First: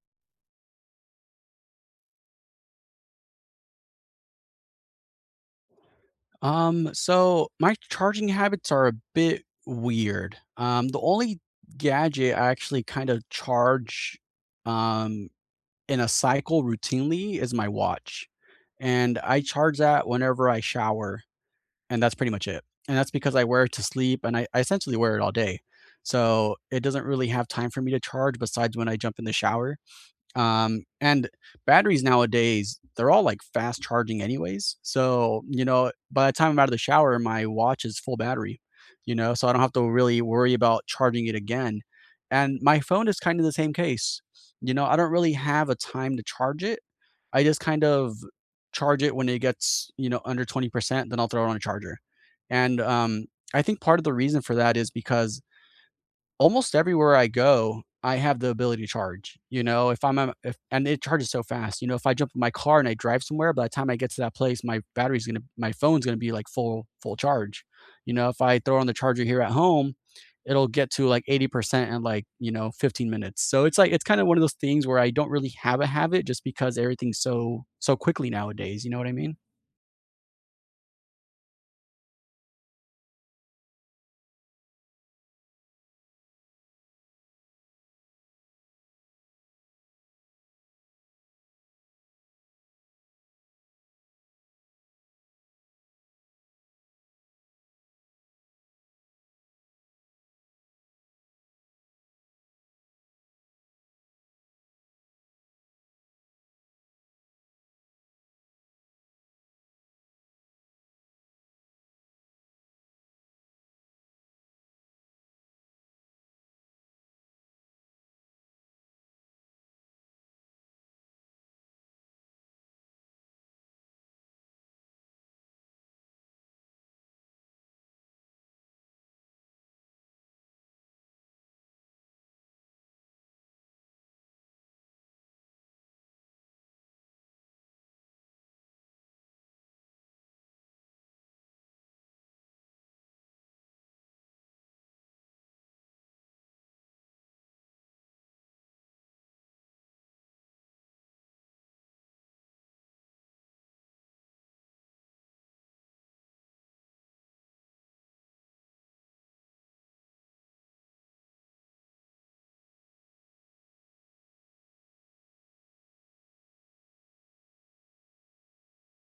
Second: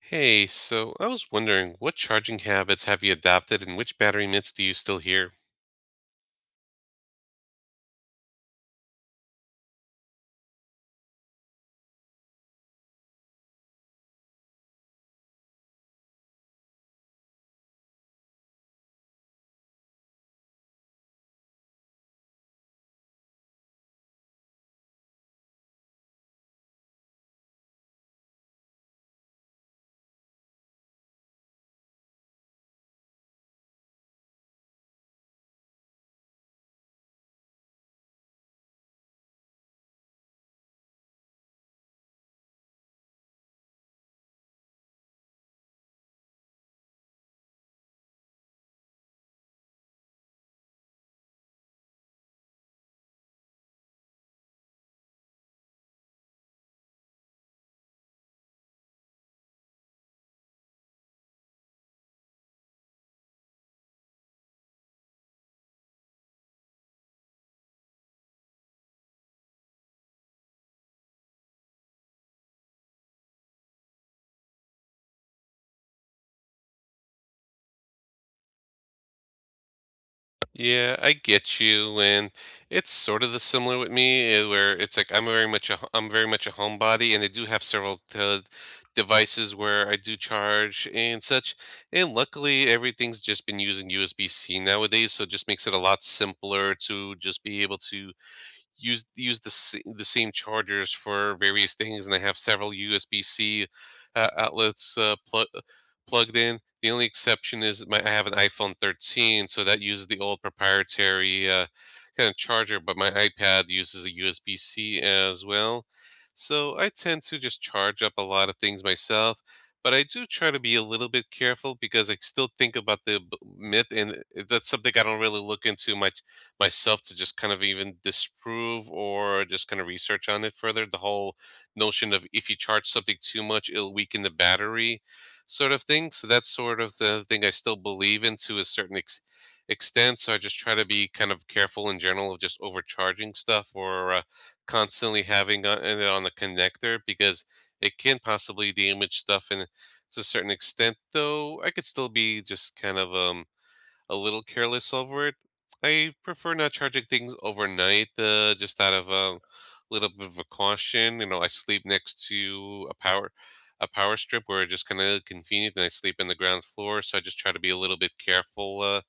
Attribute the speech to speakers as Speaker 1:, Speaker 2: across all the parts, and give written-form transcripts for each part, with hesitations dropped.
Speaker 1: Hey, so I was wondering, what charging habits have you adopted and which battery myths do you still hear?
Speaker 2: So my charging habits are a bit weird. The only gadget I actually kind of charge um in a cycle routinely is my watch. And I charge that whenever I shower, and that's pretty much it. And that's because I wear it to sleep and I essentially wear it all day. So it doesn't really have time for me to charge besides when I jump in the shower. And batteries nowadays, they're all like fast charging anyways. So, by the time I'm out of the shower, my watch is full battery, so I don't have to really worry about charging it again. And my phone is kind of the same case. You know, I don't really have a time to charge it. I just kind of charge it when it gets, under 20%. Then I'll throw it on a charger. And I think part of the reason for that is because almost everywhere I go, I have the ability to charge. You know, if I'm a if and it charges so fast. You know, if I jump in my car and I drive somewhere, by the time I get to that place, my phone's gonna be like full charge. You know, if I throw on the charger here at home, it'll get to like 80% in like, 15 minutes. So it's kind of one of those things where I don't really have a habit just because everything's so quickly nowadays. You know what I mean?
Speaker 1: Yeah, I get you, and it's sort of the similar with me, eh, where it's like I'm very much I'm very much a homebody, and I do have several devices where I do charge and such. And luckily, everything's just been using USB-C nowadays, so it just makes it a lot simpler to just be able to use the same chargers for various things, and they have several USB C outlets plugged in. The only exception is my, I have an iPhone 13, so that uses the old proprietary kind of charger, but my iPad uses a USB C as well. So I tend to just charge up a lot of things myself, but I do try to be a little bit careful because I still think about the myth, and eh, that's something I don't really look into much myself to just kind of even disprove or just kind of research on it further. The whole notion of if you charge something too much, it'll weaken the battery, sort of thing. So that's sort of the thing I still believe in to a certain extent. So I just try to be kind of careful in general of just overcharging stuff or constantly having it on a connector because it can possibly damage stuff and to a certain extent though I could still be just kind of a little careless over it. I prefer not charging things overnight, just out of a little bit of a caution. You know, I sleep next to a power strip where it's just kind of convenient, and I sleep in the ground floor. So I just try to be a little bit careful,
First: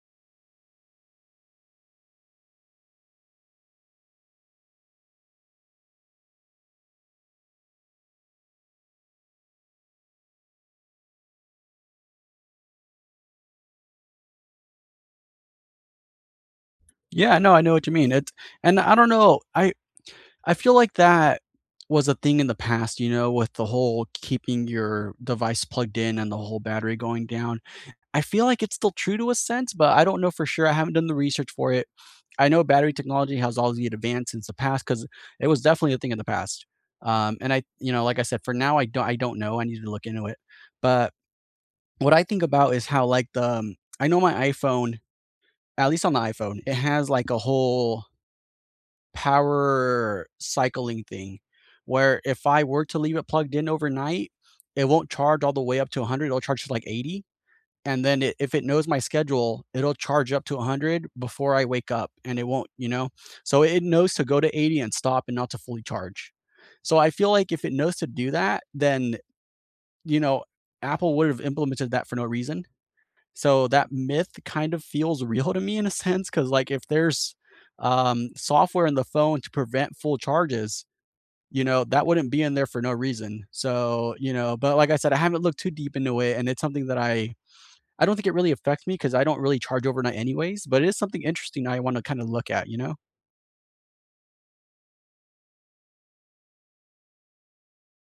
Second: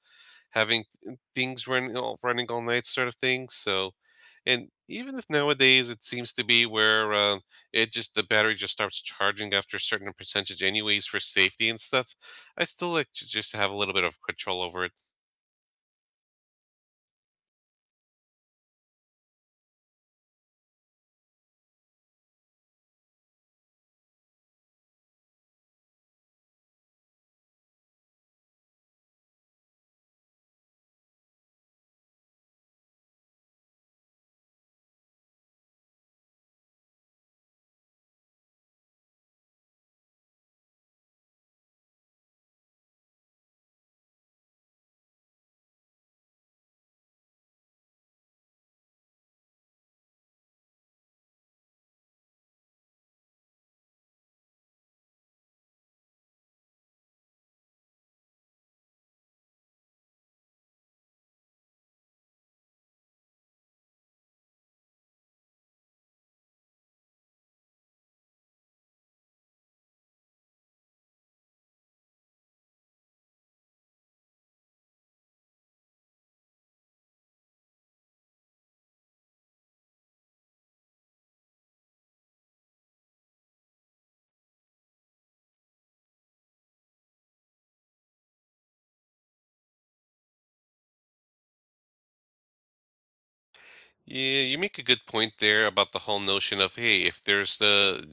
Speaker 1: having things running all night, sort of thing. So, and even if nowadays it seems to be where it just the battery just starts charging after a certain percentage, anyways, for safety and stuff. I still like to just have a little bit of control over it.
Speaker 2: Yeah, no, I know what you mean. It's and I don't know. I feel like that was a thing in the past, you know, with the whole keeping your device plugged in and the whole battery going down. I feel like it's still true to a sense, but I don't know for sure. I haven't done the research for it. I know battery technology has obviously advanced since the past because it was definitely a thing in the past. And I, like I said, for now, I don't know. I need to look into it. But what I think about is how, like, I know my iPhone, at least on the iPhone, it has like a whole power cycling thing, where if I were to leave it plugged in overnight, it won't charge all the way up to 100, it'll charge to, like, 80, and then it if it knows my schedule, it'll charge up to 100 before I wake up, and it won't you know? So it knows to go to 80 and stop and not to fully charge. So I feel like if it knows to do that, then, you know, Apple would have implemented that for no reason. So that myth kind of feels real to me in a sense, because like, if there's, software in the phone to prevent full charges, that wouldn't be in there for no reason. So, but like I said, I haven't looked too deep into it, and it's something that I don't think it really affects me because I don't really charge overnight anyways, but it is something interesting I wanna kinda look at, you know?
Speaker 1: Yeah, you make a good point there about the whole notion of, hey, if there's the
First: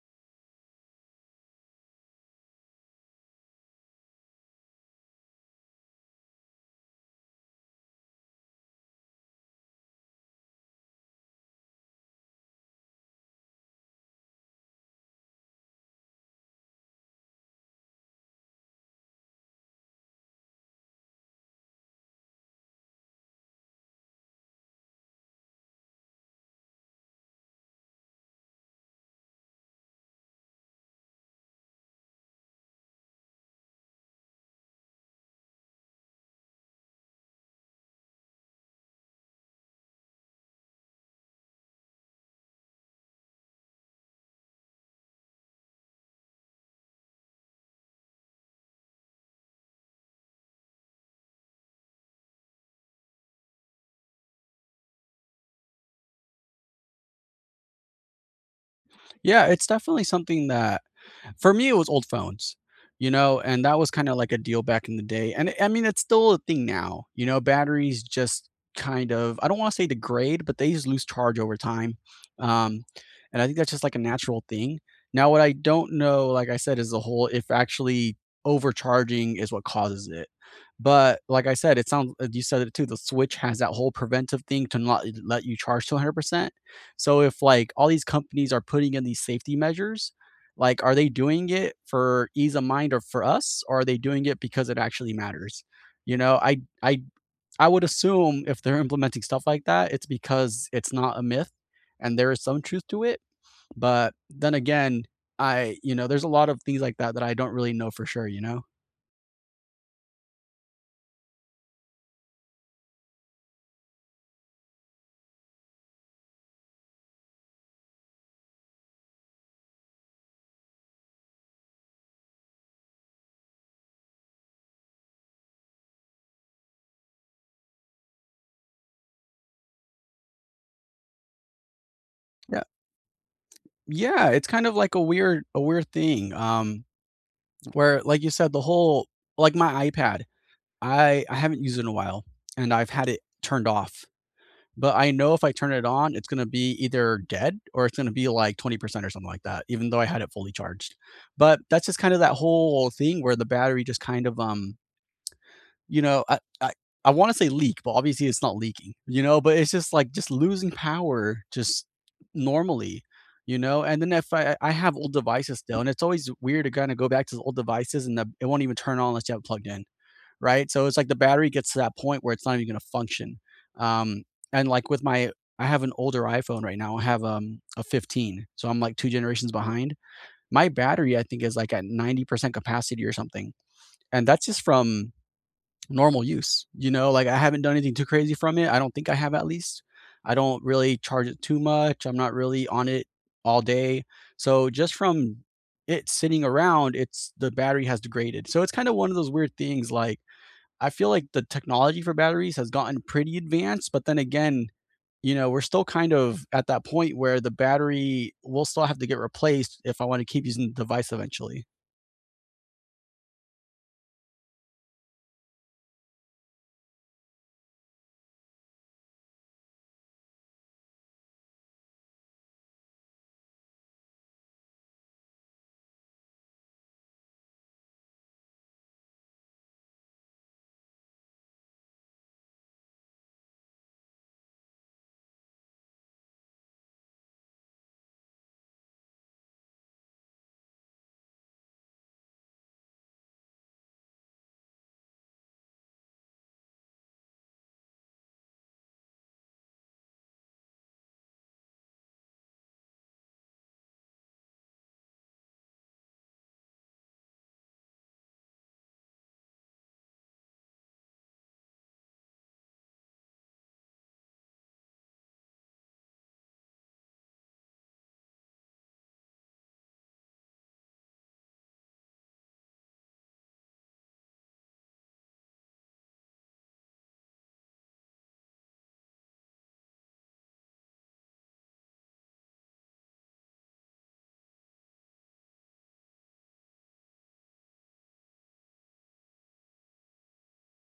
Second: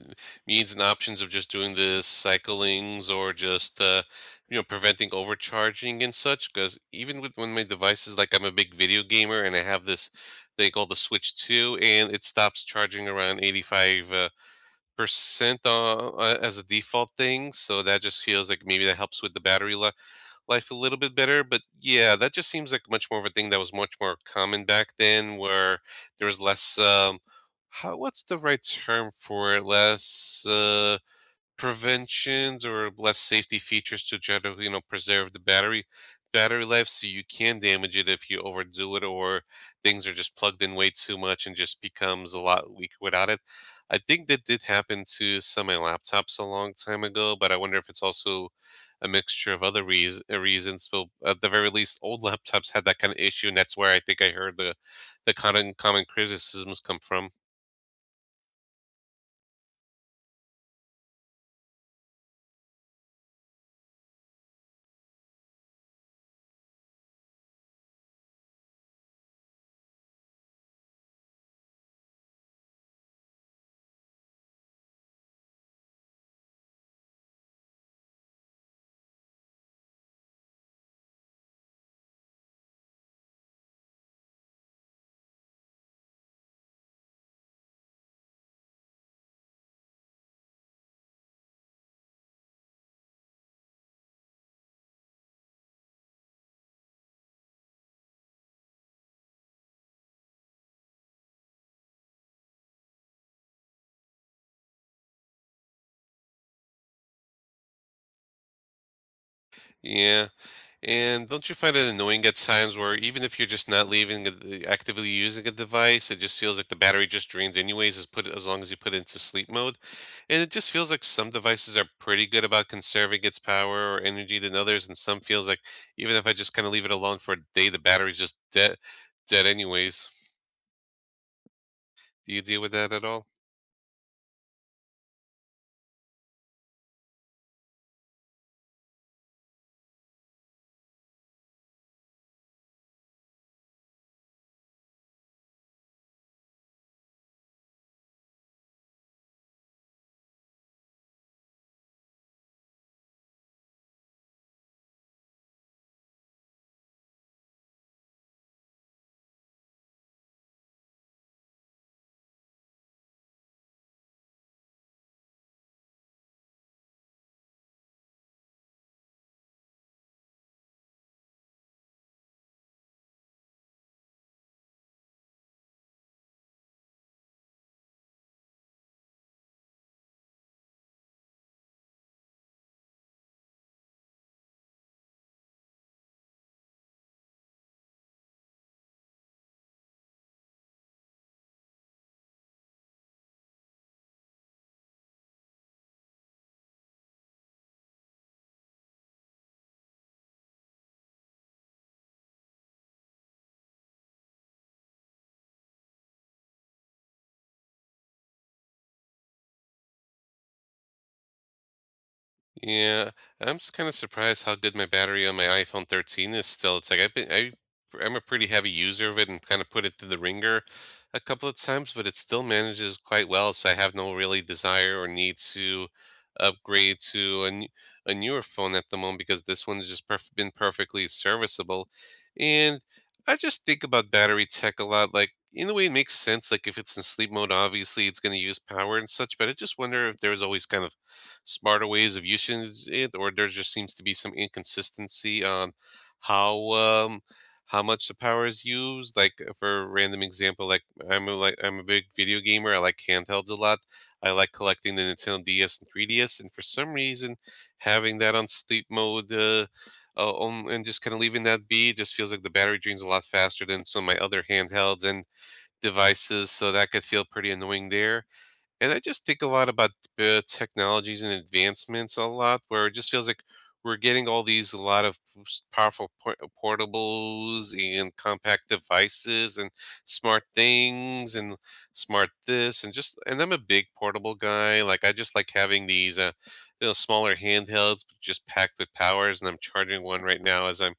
Speaker 1: means and options of just doing the cyclings or just you know, preventing overcharging and such, because even with when my devices, like I'm a big video gamer and I have this thing called the Switch 2, and it stops charging around 85 percent as a default thing, so that just feels like maybe that helps with the battery life a little bit better. But yeah, that just seems like much more of a thing that was much more common back then, where there was less. How what's the right term for it? Less. Preventions or less safety features to try to, you know, preserve the battery life so you can damage it if you overdo it or things are just plugged in way too much and just becomes a lot weaker without it. I think that did happen to some of my laptops a long time ago, but I wonder if it's also a mixture of other reasons, but at the very least old laptops had that kind of issue, and that's where I think I heard the the common criticisms come from.
Speaker 2: Yeah, it's definitely something that for me, it was old phones, you know, and that was kind of like a deal back in the day. And I mean, it's still a thing now, you know, batteries just kind of, I don't want to say degrade, but they just lose charge over time. Um, and I think that's just like a natural thing. Now, what I don't know, like I said, is the whole, if actually overcharging is what causes it. But like I said, it sounds, you said it too, the Switch has that whole preventive thing to not let you charge to 100%. So if like all these companies are putting in these safety measures, like, are they doing it for ease of mind or for us, or are they doing it because it actually matters? You know, I would assume if they're implementing stuff like that, it's because it's not a myth and there is some truth to it. But then again, I, there's a lot of things like that that I don't really know for sure, you know?
Speaker 1: Yeah. And don't you find it annoying at times where even if you're just not actively using a device, it just feels like the battery just drains anyways as long as you put it into sleep mode. And it just feels like some devices are pretty good about conserving its power or energy than others, and some feels like even if I just kind of leave it alone for a day, the battery's just dead anyways. Do you deal
Speaker 2: Yeah.
Speaker 1: with that at all?
Speaker 2: Yeah, it's kind of like a weird thing. Where like you said, the whole, like, my iPad, I haven't used it in a while and I've had it turned off. But I know if I turn it on, it's going to be either dead or it's going to be like 20% or something like that, even though I had it fully charged. But that's just kind of that whole thing where the battery just kind of, you know, I, I, I want to say leak, but obviously it's not leaking, you know, but it's just like just losing power just normally, you know. And then if I, I have old devices still, and it's always weird to kind of go back to the old devices, and it won't even turn on unless you have it plugged in, right? So it's like the battery gets to that point where it's not even going to function. Um, and like I have an older iPhone right now. I have a 15, so I'm like two generations behind. My battery, I think, is like at 90% capacity or something, and that's just from normal use. You know, like, I haven't done anything too crazy from it. I don't think I have, at least. I don't really charge it too much. I'm not really on it all day. So just from it sitting around, it's the battery has degraded. So it's kind of one of those weird things, like, I feel like the technology for batteries has gotten pretty advanced, but then again, you know, we're still kind of at that point where the battery will still have to get replaced if I want to keep using the device eventually.
Speaker 1: Yeah, I'm just kind of surprised how good my battery on my iPhone 13 is still. It's like I've been I I'm a pretty heavy user of it and kind of put it through the ringer a couple of times, but it still manages quite well. So I have no really desire or need to upgrade to a newer phone at the moment because this one's just been perfectly serviceable. And I just think about battery tech a lot. Like in a way, it makes sense. Like if it's in sleep mode, obviously it's going to use power and such. But I just wonder if there's always kind of smarter ways of using it, or there just seems to be some inconsistency on how um, how much the power is used. Like for a random example, like like I'm a big video gamer. I like handhelds a lot. I like collecting the Nintendo DS and 3DS, and for some reason, having that on sleep mode. And just kind of leaving that be just feels like the battery drains a lot faster than some of my other handhelds and devices, so that could feel pretty annoying there. And I just think a lot about technologies and advancements a lot, where it just feels like we're getting all these a lot of powerful portables and compact devices and smart things and smart this and just, and I'm a big portable guy. Like I just like having these you know, smaller handhelds just packed with powers, and I'm charging one right now as I'm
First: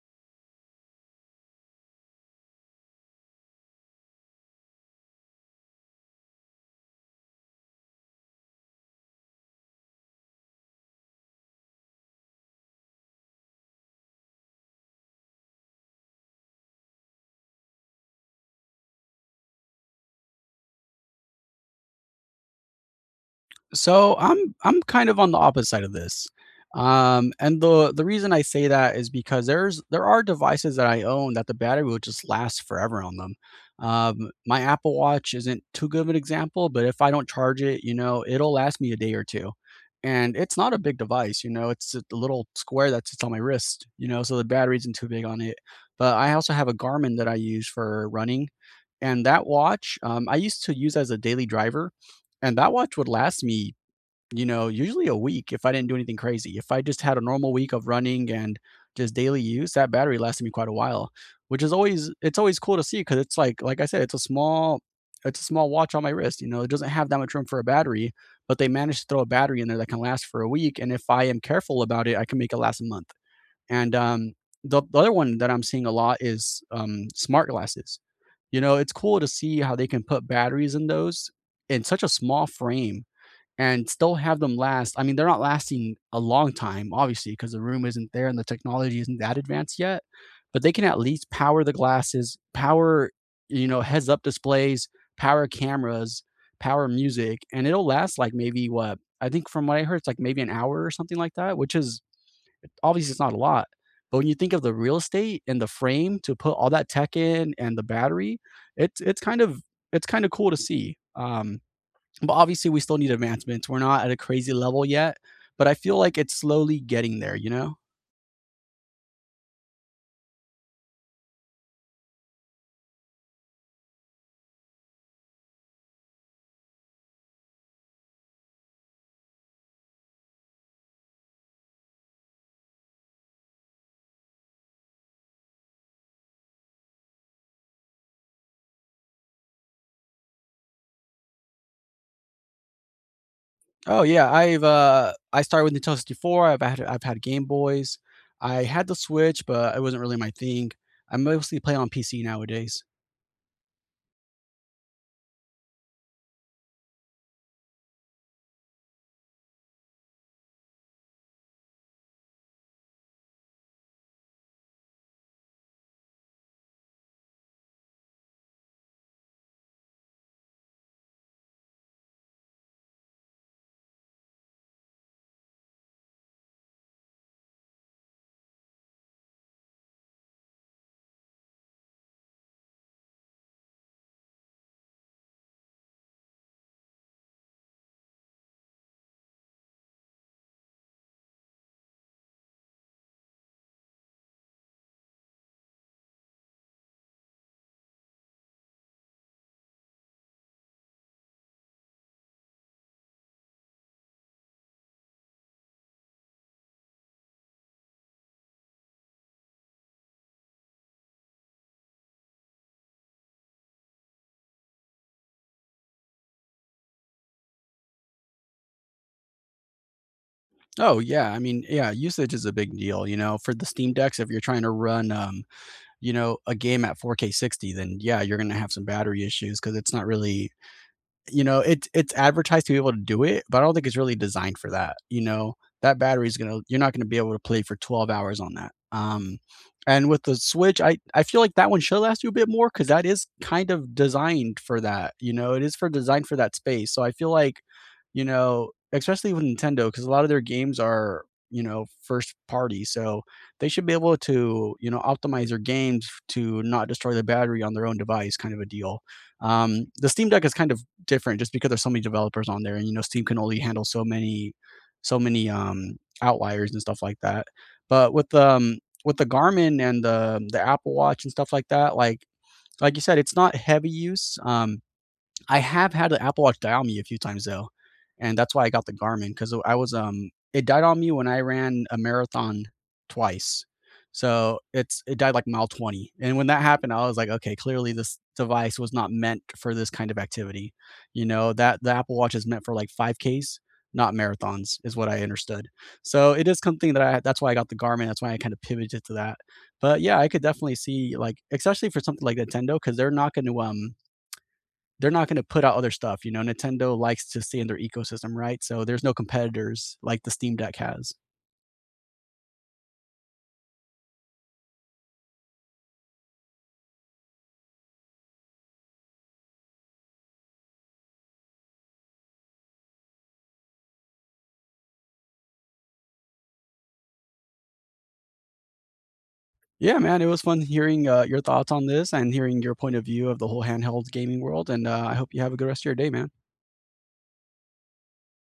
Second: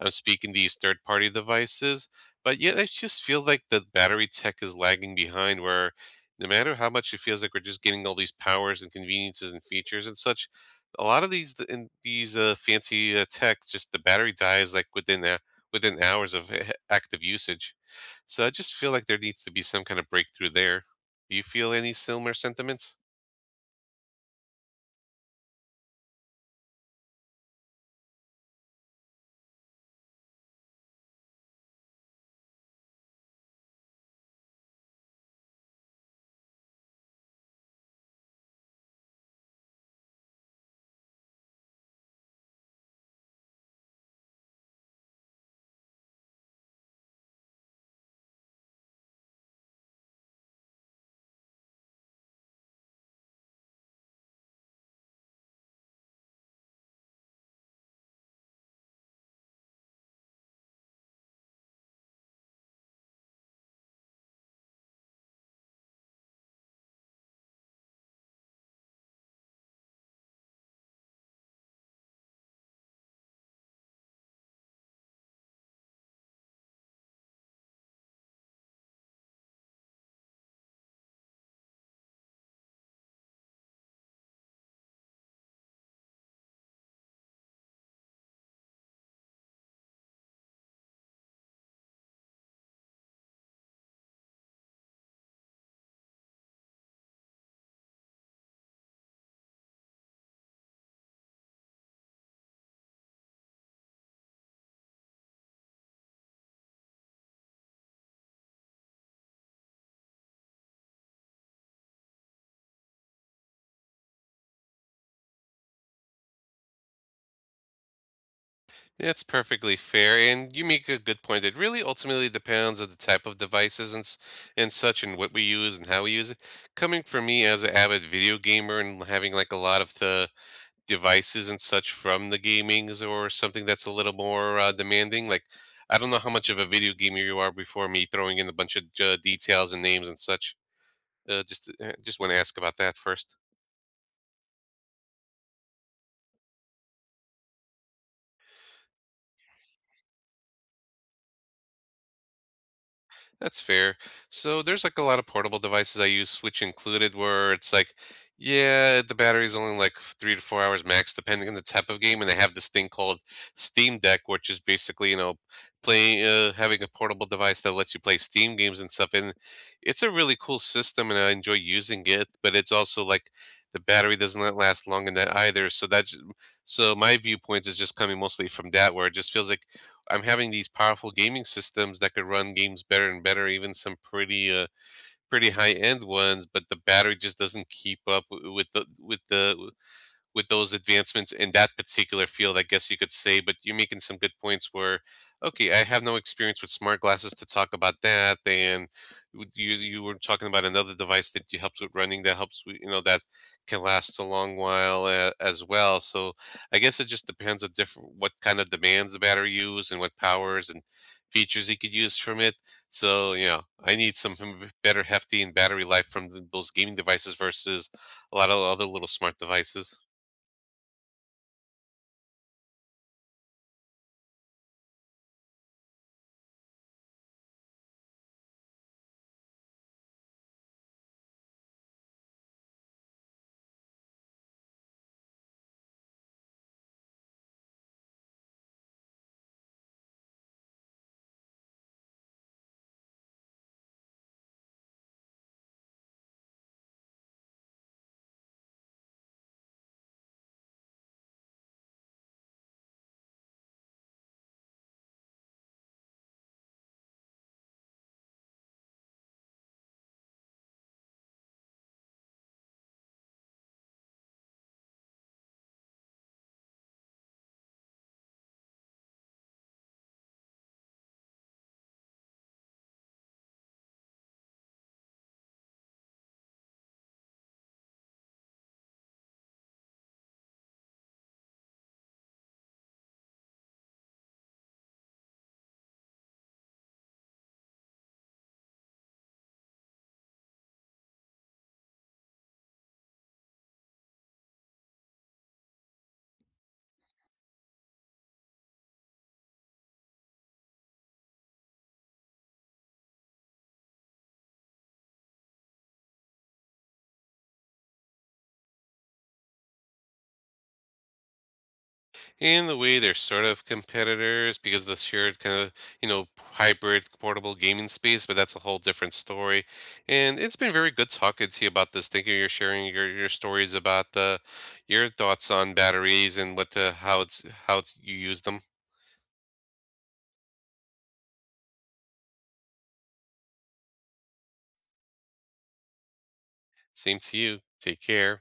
Speaker 1: I'm speaking these third party devices. But yet I just feel like the battery tech is lagging behind where no matter how much it feels like we're just getting all these powers and conveniences and features and such, a lot of in these fancy techs, just the battery dies like within hours of active usage. So I just feel like there needs to be some kind of breakthrough there. Do you feel any similar sentiments?
Speaker 2: So I'm kind of on the opposite side of this. And the reason I say that is because there are devices that I own that the battery will just last forever on them. My Apple Watch isn't too good of an example, but if I don't charge it, you know, it'll last me a day or two. And it's not a big device, you know, it's a little square that sits on my wrist, you know, so the battery isn't too big on it. But I also have a Garmin that I use for running. And that watch, I used to use as a daily driver, and that watch would last me, you know, usually a week if I didn't do anything crazy. If I just had a normal week of running and just daily use, that battery lasted me quite a while, which is always cool to see because it's like I said, it's a small watch on my wrist. You know, it doesn't have that much room for a battery, but they managed to throw a battery in there that can last for a week. And if I am careful about it, I can make it last a month. And The other one that I'm seeing a lot is smart glasses. You know, it's cool to see how they can put batteries in those, in such a small frame, and still have them last. I mean, they're not lasting a long time, obviously, because the room isn't there and the technology isn't that advanced yet, but they can at least power the glasses, power, you know, heads up displays, power cameras, power music, and it'll last like maybe, what, I think from what I heard, it's like maybe an hour or something like that, which is, obviously, it's not a lot. But when you think of the real estate and the frame to put all that tech in, and the battery, it's it's kind of it's kind of cool to see. But obviously, we still need advancements. We're not at a crazy level yet, but I feel like it's slowly getting there. You know?
Speaker 1: That's perfectly fair, and you make a good point. It really ultimately depends on the type of devices and and such, and what we use and how we use it. Coming from me as an avid video gamer and having like a lot of the devices and such from the gamings or something that's a little more, demanding? Like, I don't know how much of a video gamer you are before me throwing in a bunch of, details and names and such. Just wanna ask about that first.
Speaker 2: Oh yeah, I started with Nintendo 64. I've had Game Boys. I had the Switch, but it wasn't really my thing. I mostly play on PC nowadays.
Speaker 1: That's fair. So there's like a lot of portable devices I use, Switch included, where it's like, yeah, the battery's only like 3 to 4 hours max, depending on the type of game. And they have this thing called Steam Deck, which is basically, you know, playing, having a portable device that lets you play Steam games and stuff. And it's a really cool system, and I enjoy using it. But it's also like the battery doesn't last long in that either. So that's so my viewpoints is just coming mostly from that, where it just feels like I'm having these powerful gaming systems that could run games better and better, even some pretty high end ones, but the battery just doesn't keep up with those advancements in that particular field, I guess you could say, but you're making some good points where, okay, I have no experience with smart glasses to talk about that. And you were talking about another device that you helps with running that helps with, you know, that can last a long while as well. So I guess it just depends on different what kind of demands the battery use and what powers and features you could use from it. So, you know, I need some better hefty and battery life from those gaming devices versus a lot of other little smart devices.
Speaker 2: Oh yeah, I mean, yeah, usage is a big deal. You know, for the Steam Decks, if you're trying to run you know a game at 4K 60, then yeah, you're gonna have some battery issues because it's not really, you know, it's advertised to be able to do it, but I don't think it's really designed for that. You know, that battery is gonna you're not gonna be able to play for 12 hours on that. And with the Switch, I feel like that one should last you a bit more because that is kind of designed for that. You know, it is for designed for that space. So I feel like, you know, especially with Nintendo, because a lot of their games are first party, so they should be able to optimize their games to not destroy the battery on their own device, kind of a deal. The Steam Deck is kind of different just because there's so many developers on there, and Steam can only handle so many outliers and stuff like that. But with the Garmin and the Apple Watch and stuff like that, like you said, it's not heavy use. I have had the Apple Watch die on me a few times though, and that's why I got the Garmin because I was it died on me when I ran a marathon twice. So it died like mile 20. And when that happened, I was like, okay, clearly this device was not meant for this kind of activity. You know, that the Apple Watch is meant for like 5Ks, not marathons, is what I understood. So it is something that I that's why I got the Garmin. That's why I kind of pivoted to that. But yeah, I could definitely see, like, especially for something like Nintendo, because they're not going to put out other stuff. You know, Nintendo likes to stay in their ecosystem, right? So there's no competitors like the Steam Deck has.
Speaker 1: In the way, they're sort of competitors because of the shared kind of, you know, hybrid portable gaming space, but that's a whole different story. And it's been very good talking to you about this. Thank you. You're sharing your stories about the your thoughts on batteries and what the how it's you use them.
Speaker 2: Yeah, man, it was fun hearing your thoughts on this and hearing your point of view of the whole handheld gaming world. And I hope you have a good rest of your day, man.
Speaker 1: Same to you. Take care.